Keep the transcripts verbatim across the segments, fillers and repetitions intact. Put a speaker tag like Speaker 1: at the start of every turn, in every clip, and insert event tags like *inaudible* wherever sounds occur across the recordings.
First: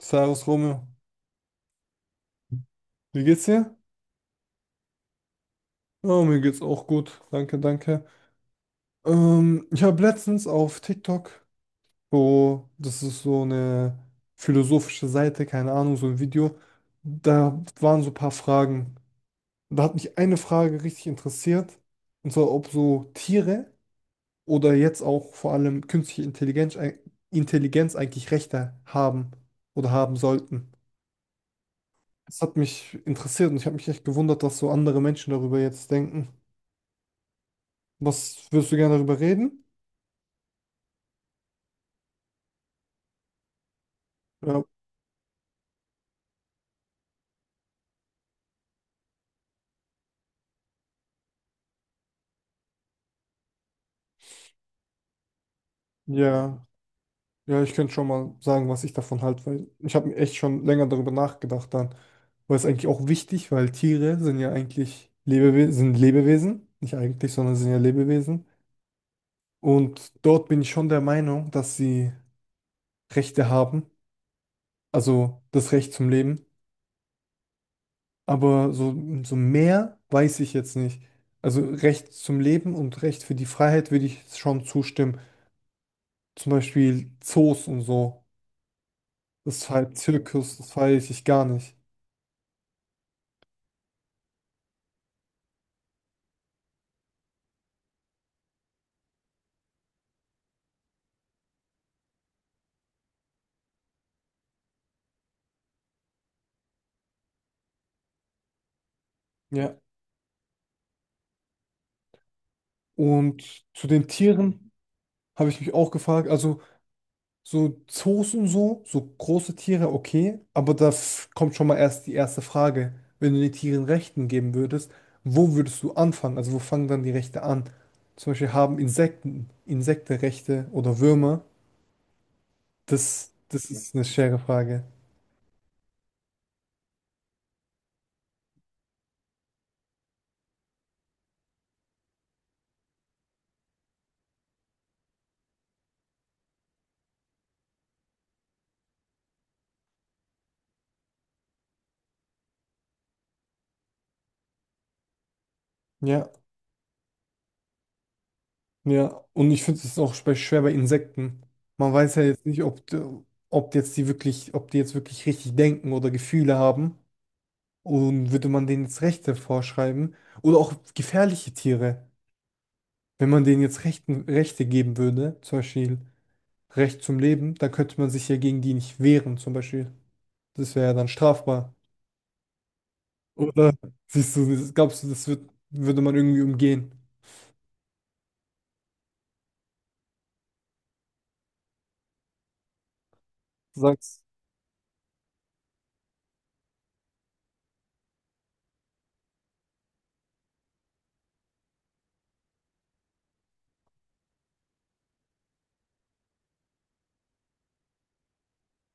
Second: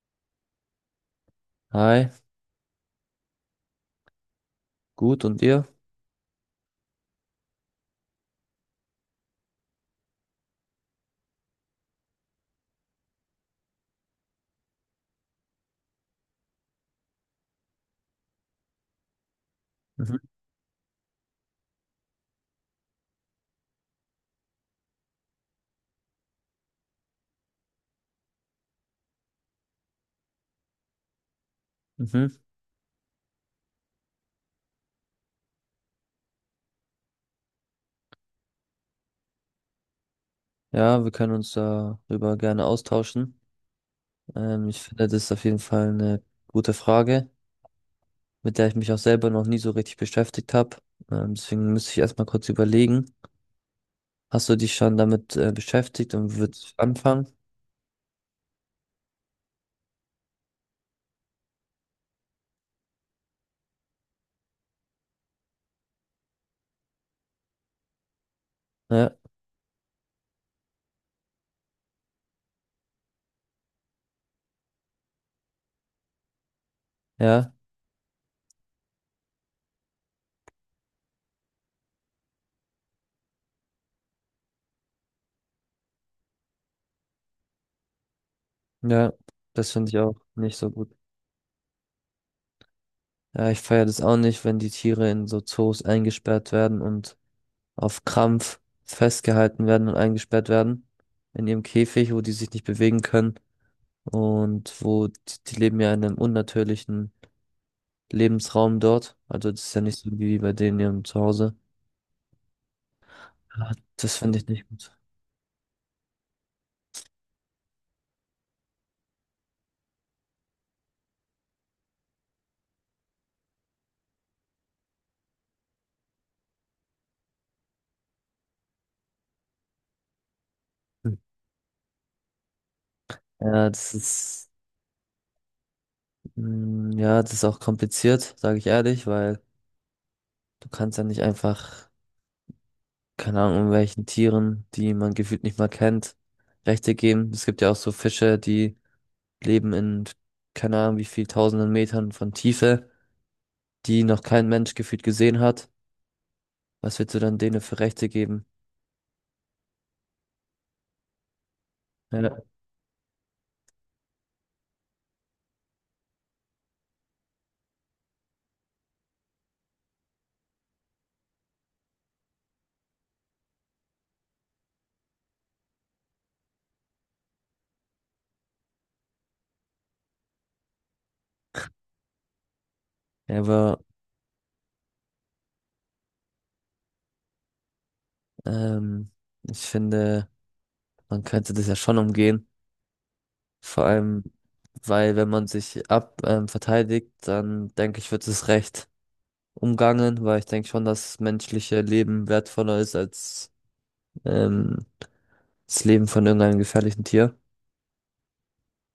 Speaker 1: Servus Romeo,
Speaker 2: Hi,
Speaker 1: wie geht's dir?
Speaker 2: gut und ihr?
Speaker 1: Ja, mir geht's auch gut, danke, danke. Ähm, ich habe letztens auf TikTok, so, das ist so eine philosophische Seite, keine Ahnung, so ein Video, da waren so ein paar Fragen. Da hat mich
Speaker 2: Mhm.
Speaker 1: eine Frage richtig interessiert, und zwar ob so Tiere oder jetzt auch vor allem künstliche Intelligenz, Intelligenz eigentlich Rechte haben oder haben sollten.
Speaker 2: Mhm.
Speaker 1: Das hat mich interessiert und ich habe mich echt gewundert, dass so andere Menschen darüber jetzt denken. Was würdest du gerne darüber reden?
Speaker 2: Ja, wir können uns darüber gerne austauschen.
Speaker 1: Ja,
Speaker 2: Ähm, ich finde, das ist auf jeden Fall eine gute Frage, mit der ich mich auch selber noch nie so richtig beschäftigt habe. Ähm, deswegen müsste ich erstmal kurz überlegen. Hast du dich schon damit äh, beschäftigt und
Speaker 1: ja,
Speaker 2: würdest anfangen?
Speaker 1: ja, ich könnte schon mal sagen, was ich davon halte, weil ich habe mir echt schon länger darüber nachgedacht dann. Weil es eigentlich auch wichtig, weil Tiere sind ja eigentlich Lebewesen, sind Lebewesen, nicht eigentlich, sondern sind ja Lebewesen.
Speaker 2: Ja,
Speaker 1: Und dort bin ich schon der Meinung, dass sie Rechte haben, also das Recht zum Leben.
Speaker 2: ja,
Speaker 1: Aber so, so mehr weiß ich jetzt nicht. Also Recht zum Leben und Recht für die Freiheit würde ich schon zustimmen. Zum Beispiel Zoos und so.
Speaker 2: ja,
Speaker 1: Das ist
Speaker 2: das finde
Speaker 1: halt
Speaker 2: ich auch nicht
Speaker 1: Zirkus, das
Speaker 2: so gut.
Speaker 1: feiere ich gar nicht.
Speaker 2: Ja, ich feiere das auch nicht, wenn die Tiere in so Zoos eingesperrt werden und auf Krampf festgehalten werden und eingesperrt werden in ihrem Käfig, wo die sich nicht bewegen können und wo die, die leben ja in einem unnatürlichen Lebensraum dort. Also das ist
Speaker 1: Ja.
Speaker 2: ja nicht so wie bei denen in ihrem Zuhause.
Speaker 1: Und
Speaker 2: Ja,
Speaker 1: zu den
Speaker 2: das finde ich nicht
Speaker 1: Tieren
Speaker 2: gut.
Speaker 1: habe ich mich auch gefragt, also so Zoos und so, so große Tiere, okay, aber da f- kommt schon mal erst die erste Frage. Wenn du den Tieren Rechten geben würdest, wo würdest du anfangen? Also wo fangen dann die Rechte an? Zum Beispiel haben Insekten, Insektenrechte oder
Speaker 2: Hm.
Speaker 1: Würmer? Das, das
Speaker 2: Ja,
Speaker 1: ist
Speaker 2: das
Speaker 1: eine schwere
Speaker 2: ist,
Speaker 1: Frage.
Speaker 2: mm, ja, das ist auch kompliziert, sage ich ehrlich, weil du kannst ja nicht einfach, keine Ahnung, welchen Tieren, die man gefühlt nicht mal kennt, Rechte geben. Es gibt ja auch so Fische, die leben in keine Ahnung wie viel tausenden Metern von Tiefe, die noch kein Mensch gefühlt gesehen hat.
Speaker 1: Ja.
Speaker 2: Was willst du dann denen für Rechte geben?
Speaker 1: Ja, und ich finde es auch spe- schwer bei Insekten. Man weiß ja jetzt
Speaker 2: Ja.
Speaker 1: nicht, ob, d- ob jetzt die wirklich, ob die jetzt wirklich richtig denken oder Gefühle haben. Und würde man denen jetzt Rechte vorschreiben? Oder auch gefährliche Tiere. Wenn man denen jetzt Rechten, Rechte geben würde, zum Beispiel Recht zum Leben, dann könnte man sich ja gegen die nicht wehren, zum Beispiel. Das wäre ja dann strafbar. Oder
Speaker 2: Aber
Speaker 1: siehst du, das- glaubst du, das wird, würde man irgendwie umgehen?
Speaker 2: ähm, ich finde, man könnte das ja schon umgehen.
Speaker 1: Du
Speaker 2: Vor
Speaker 1: sagst.
Speaker 2: allem, weil wenn man sich ab ähm, verteidigt, dann denke ich, wird es recht umgangen, weil ich denke schon, dass menschliche Leben wertvoller ist als ähm, das Leben von irgendeinem gefährlichen Tier.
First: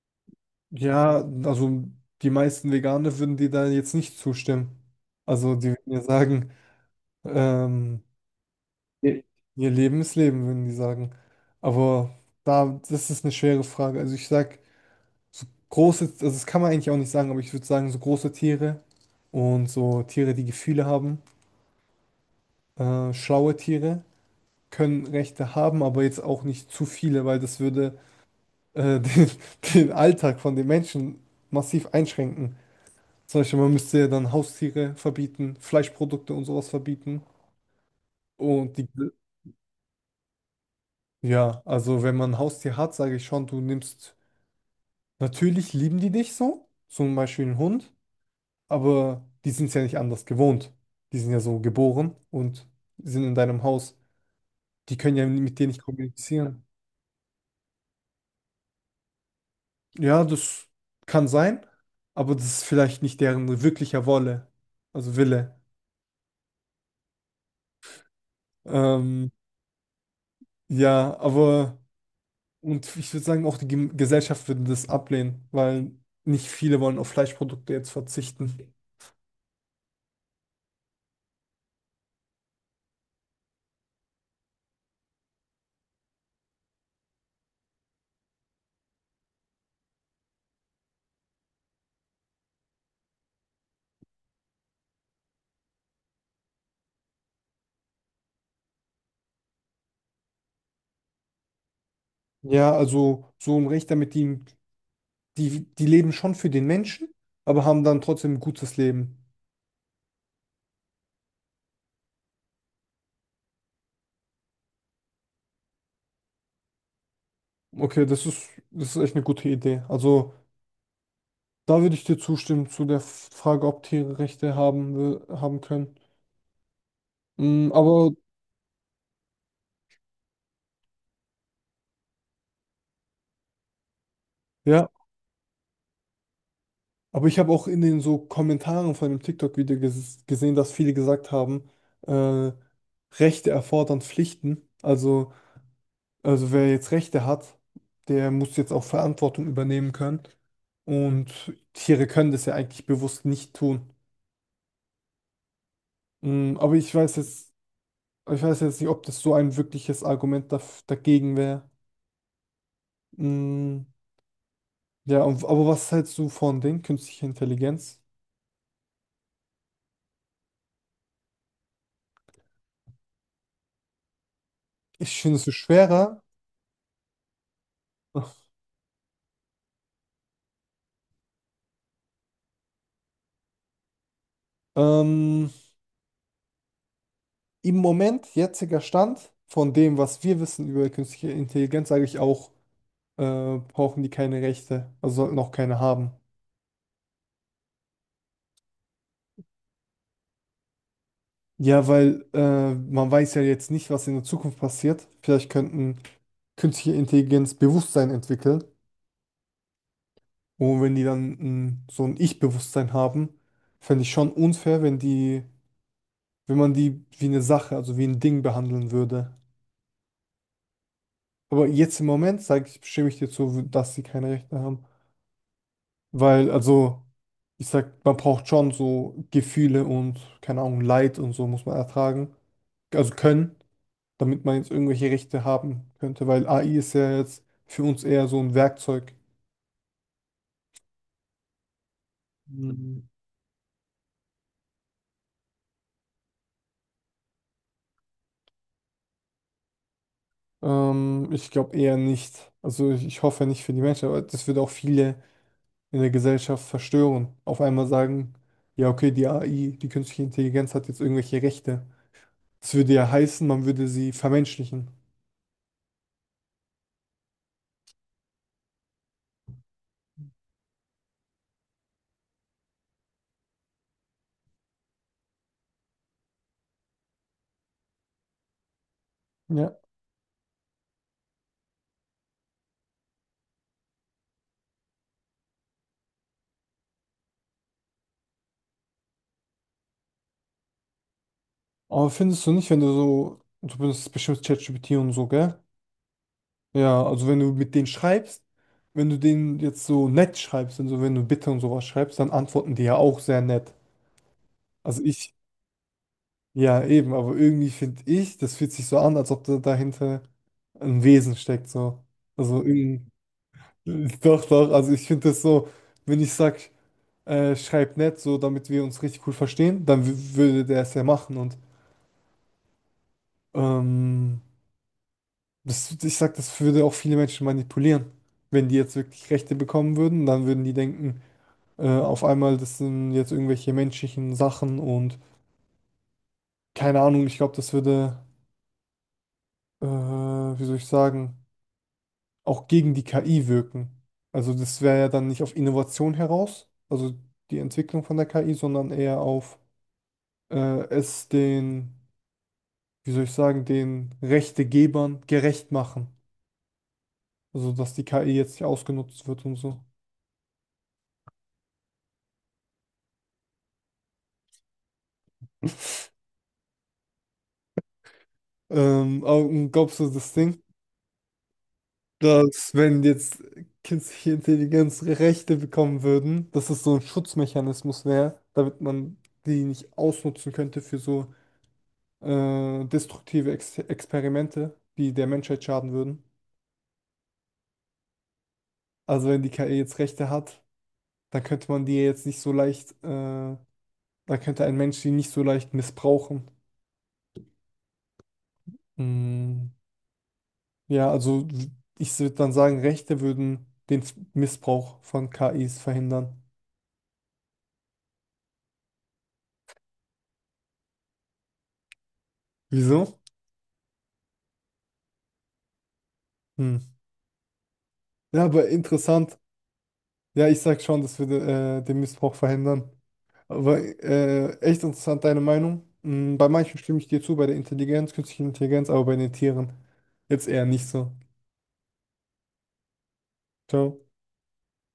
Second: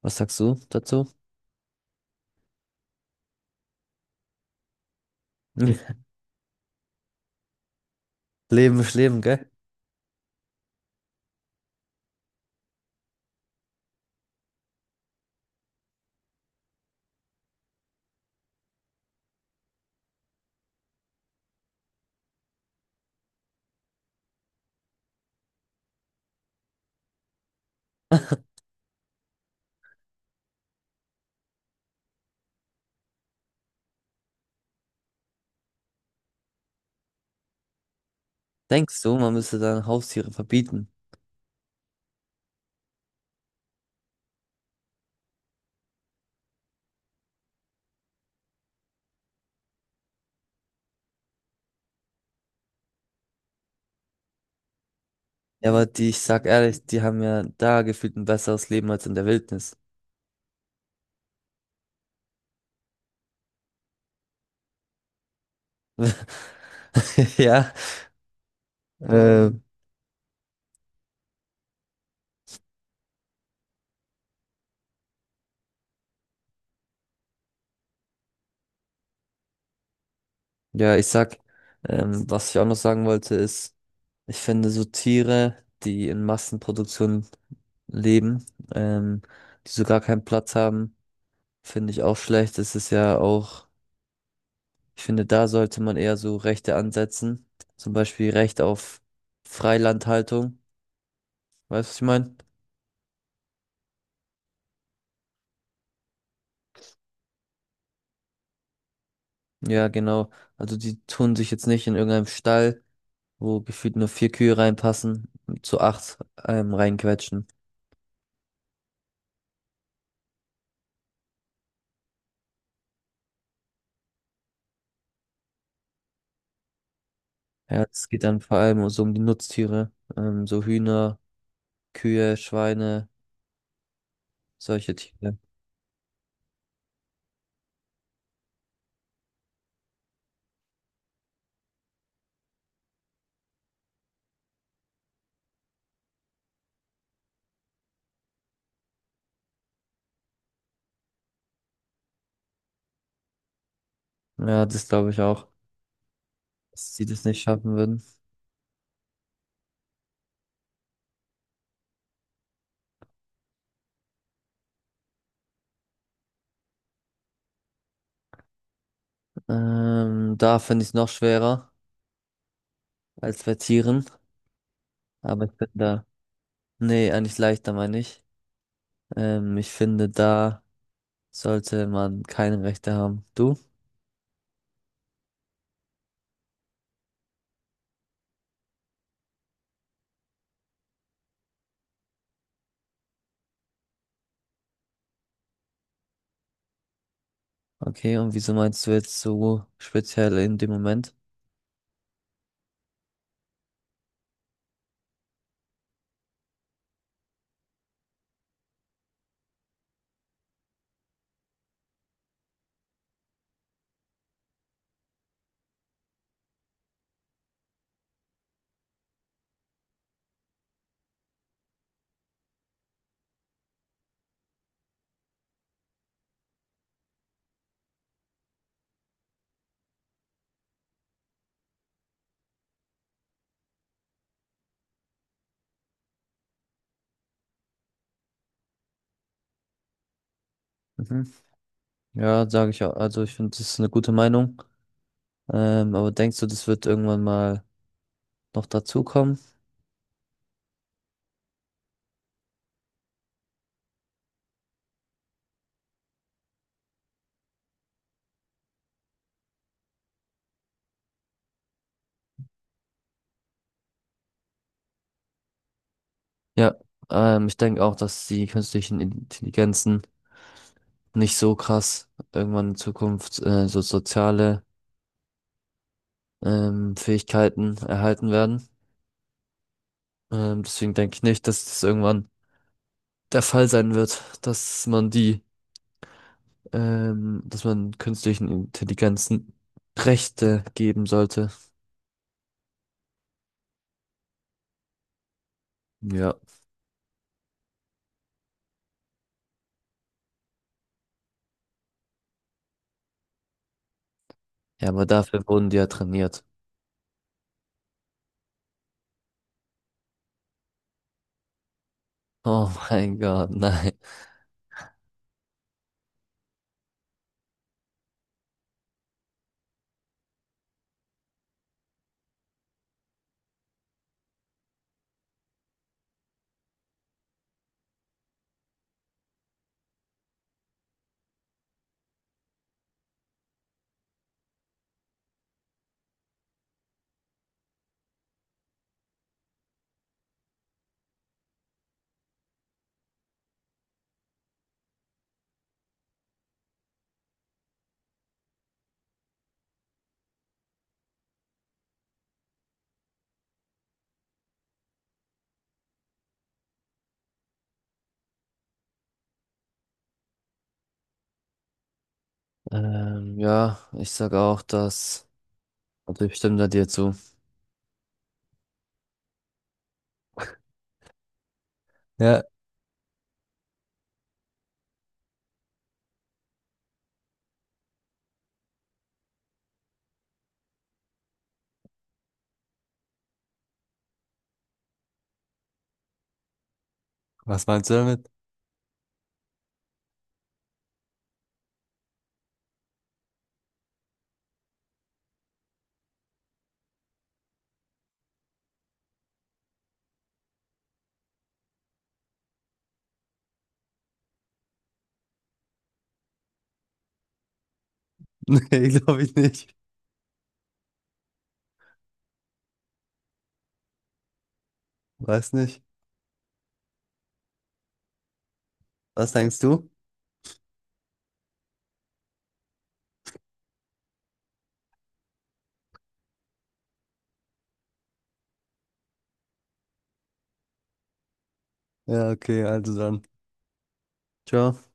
Speaker 2: Was sagst du dazu?
Speaker 1: Ja, also die meisten Veganer würden dir da jetzt nicht zustimmen. Also die würden ja
Speaker 2: *laughs*
Speaker 1: sagen, ähm,
Speaker 2: Leben ist Leben,
Speaker 1: ihr
Speaker 2: gell?
Speaker 1: ihr Leben ist Leben, würden die sagen. Aber da, das ist eine schwere Frage. Also ich sag, so große, also das kann man eigentlich auch nicht sagen, aber ich würde sagen, so große Tiere und so Tiere, die Gefühle haben, äh, schlaue Tiere können Rechte haben, aber jetzt auch nicht zu viele, weil das würde äh, *laughs* den, den Alltag von den Menschen massiv einschränken. Zum Beispiel, man müsste ja dann Haustiere verbieten, Fleischprodukte und sowas verbieten. Und die,
Speaker 2: Denkst du, man müsste dann Haustiere verbieten?
Speaker 1: ja, also wenn man ein Haustier hat, sage ich schon, du nimmst, natürlich lieben die dich so, zum Beispiel einen Hund, aber die sind es ja nicht anders gewohnt. Die sind ja so geboren und sind in deinem Haus. Die können ja mit dir
Speaker 2: Ja,
Speaker 1: nicht
Speaker 2: aber die, ich sag
Speaker 1: kommunizieren.
Speaker 2: ehrlich, die haben ja da gefühlt ein besseres Leben als in der Wildnis.
Speaker 1: Ja, das kann sein, aber das ist vielleicht nicht deren wirklicher Wolle, also Wille.
Speaker 2: *laughs* Ja,
Speaker 1: Ähm,
Speaker 2: äh,
Speaker 1: ja, aber. Und ich würde sagen, auch die Gem- Gesellschaft würde das ablehnen, weil nicht viele wollen auf Fleischprodukte jetzt verzichten.
Speaker 2: ja, ich sag, ähm, was ich auch noch sagen wollte, ist, ich finde so Tiere, die in Massenproduktion leben, ähm, die so gar keinen Platz haben, finde ich auch schlecht. Es ist ja auch, ich finde, da sollte man eher so Rechte ansetzen. Zum Beispiel Recht auf Freilandhaltung. Weißt du, was ich meine?
Speaker 1: Ja, also so ein Rechter mit ihnen, die, die leben schon für den Menschen, aber haben dann trotzdem ein gutes Leben.
Speaker 2: Ja, genau. Also die tun sich jetzt nicht in irgendeinem Stall, wo gefühlt nur vier Kühe reinpassen, zu acht ähm, reinquetschen.
Speaker 1: Okay, das ist, das ist echt eine gute Idee. Also da würde ich dir zustimmen zu der Frage, ob Tiere Rechte haben, wir- haben können. Mm,
Speaker 2: Ja, es
Speaker 1: aber
Speaker 2: geht dann vor allem so um die Nutztiere, ähm, so Hühner, Kühe, Schweine,
Speaker 1: ja.
Speaker 2: solche Tiere.
Speaker 1: Aber ich habe auch in den so Kommentaren von dem TikTok-Video ges gesehen, dass viele gesagt haben, äh, Rechte erfordern Pflichten. Also, also wer jetzt Rechte hat, der muss jetzt auch Verantwortung übernehmen können. Und Tiere können das ja eigentlich bewusst nicht tun.
Speaker 2: Ja, das glaube ich auch,
Speaker 1: Mm, aber ich
Speaker 2: dass sie
Speaker 1: weiß
Speaker 2: das nicht
Speaker 1: jetzt,
Speaker 2: schaffen würden.
Speaker 1: ich weiß jetzt nicht, ob das so ein wirkliches Argument daf dagegen wäre. Mm, ja, und, aber was hältst du von den künstlicher Intelligenz?
Speaker 2: Ähm, da finde ich es noch schwerer als bei Tieren,
Speaker 1: Ich finde es
Speaker 2: aber
Speaker 1: so
Speaker 2: ich bin da,
Speaker 1: schwerer.
Speaker 2: nee, eigentlich leichter meine ich. Ähm, ich finde, da sollte man keine Rechte haben. Du?
Speaker 1: Ähm, Im Moment, jetziger Stand, von dem, was wir wissen über künstliche Intelligenz, sage ich auch, äh, brauchen die keine Rechte, also sollten auch keine haben.
Speaker 2: Okay, und wieso meinst du jetzt so speziell in dem Moment?
Speaker 1: Ja, weil äh, man weiß ja jetzt nicht, was in der Zukunft passiert. Vielleicht könnten künstliche Intelligenz Bewusstsein entwickeln. Und wenn die dann ein, so ein Ich-Bewusstsein haben, fände ich schon unfair, wenn die, wenn man die wie eine Sache, also wie ein Ding behandeln würde. Aber jetzt im Moment, sage ich, stimme ich dir zu, dass sie keine Rechte haben. Weil, also, ich sag, man braucht schon so Gefühle und, keine Ahnung, Leid und so muss man ertragen. Also können, damit man jetzt irgendwelche Rechte haben könnte, weil A I ist ja jetzt für uns eher so ein Werkzeug.
Speaker 2: Mhm. Ja, sage ich auch.
Speaker 1: Mhm.
Speaker 2: Also ich finde, das ist eine gute Meinung. Ähm, aber denkst du, das wird irgendwann mal noch dazukommen?
Speaker 1: Ähm, ich glaube eher nicht. Also ich, ich hoffe nicht für die Menschen, aber das würde auch viele in der Gesellschaft verstören. Auf einmal sagen, ja, okay, die A I, die künstliche Intelligenz hat jetzt irgendwelche Rechte. Das würde ja heißen, man würde sie vermenschlichen.
Speaker 2: Ja, ähm, ich denke auch, dass die künstlichen Intelligenzen nicht so krass irgendwann in Zukunft äh, so soziale ähm, Fähigkeiten erhalten werden.
Speaker 1: Ja.
Speaker 2: Ähm, deswegen denke ich nicht, dass das irgendwann der Fall sein wird, dass man die, ähm, dass man künstlichen Intelligenzen Rechte geben sollte.
Speaker 1: Aber findest du nicht, wenn du so, du benutzt bestimmt ChatGPT und so, gell?
Speaker 2: Ja.
Speaker 1: Ja, also wenn du mit denen schreibst, wenn du denen jetzt so nett schreibst und so, wenn du Bitte und sowas schreibst, dann antworten die ja auch sehr nett.
Speaker 2: Ja,
Speaker 1: Also
Speaker 2: aber
Speaker 1: ich,
Speaker 2: dafür wurden die ja trainiert.
Speaker 1: ja eben, aber irgendwie finde ich, das fühlt sich so an, als ob da dahinter ein Wesen steckt, so. Also
Speaker 2: Oh
Speaker 1: irgendwie,
Speaker 2: mein Gott, *laughs* nein.
Speaker 1: *laughs* doch, doch, also ich finde das so, wenn ich sag, äh, schreib nett, so damit wir uns richtig cool verstehen, dann w- würde der es ja machen und, ähm, Das, ich sag, das würde auch viele Menschen manipulieren. Wenn die jetzt wirklich Rechte bekommen würden, dann würden die denken, äh, auf einmal, das sind jetzt irgendwelche menschlichen Sachen und keine Ahnung, ich glaube, das würde, äh, wie soll ich sagen, auch gegen die K I wirken. Also das wäre ja dann nicht auf Innovation heraus, also die Entwicklung von der K I, sondern eher auf äh, es den, wie soll ich sagen, den Rechtegebern gerecht machen. Also dass die K I jetzt nicht ausgenutzt wird und so.
Speaker 2: Ähm, ja, ich sage auch das.
Speaker 1: *laughs*
Speaker 2: Also ich stimme da dir zu.
Speaker 1: Ähm, Augen, glaubst du das Ding,
Speaker 2: Ja,
Speaker 1: dass wenn jetzt künstliche Intelligenz Rechte bekommen würden, dass es so ein Schutzmechanismus wäre, damit man die nicht ausnutzen könnte für so äh, destruktive Ex Experimente, die der Menschheit schaden würden?
Speaker 2: was meinst du damit? *laughs*
Speaker 1: Also wenn die K I jetzt Rechte hat, dann könnte man die ja jetzt nicht so leicht, äh, dann könnte ein Mensch die nicht so leicht missbrauchen. Mm, ja, also ich würde dann sagen, Rechte würden den Missbrauch von K Is verhindern.
Speaker 2: Nee, glaube ich nicht.
Speaker 1: Wieso?
Speaker 2: Weiß nicht.
Speaker 1: Hm. Ja, aber
Speaker 2: Was
Speaker 1: interessant.
Speaker 2: denkst du?
Speaker 1: Ja, ich sag schon, dass wir de, äh, den Missbrauch verhindern. Aber äh, echt interessant, deine Meinung. Hm, bei manchen stimme ich dir zu, bei der Intelligenz, künstlichen Intelligenz, aber bei den Tieren jetzt eher nicht so.
Speaker 2: Ja, okay, also dann.
Speaker 1: Ciao.
Speaker 2: Ciao.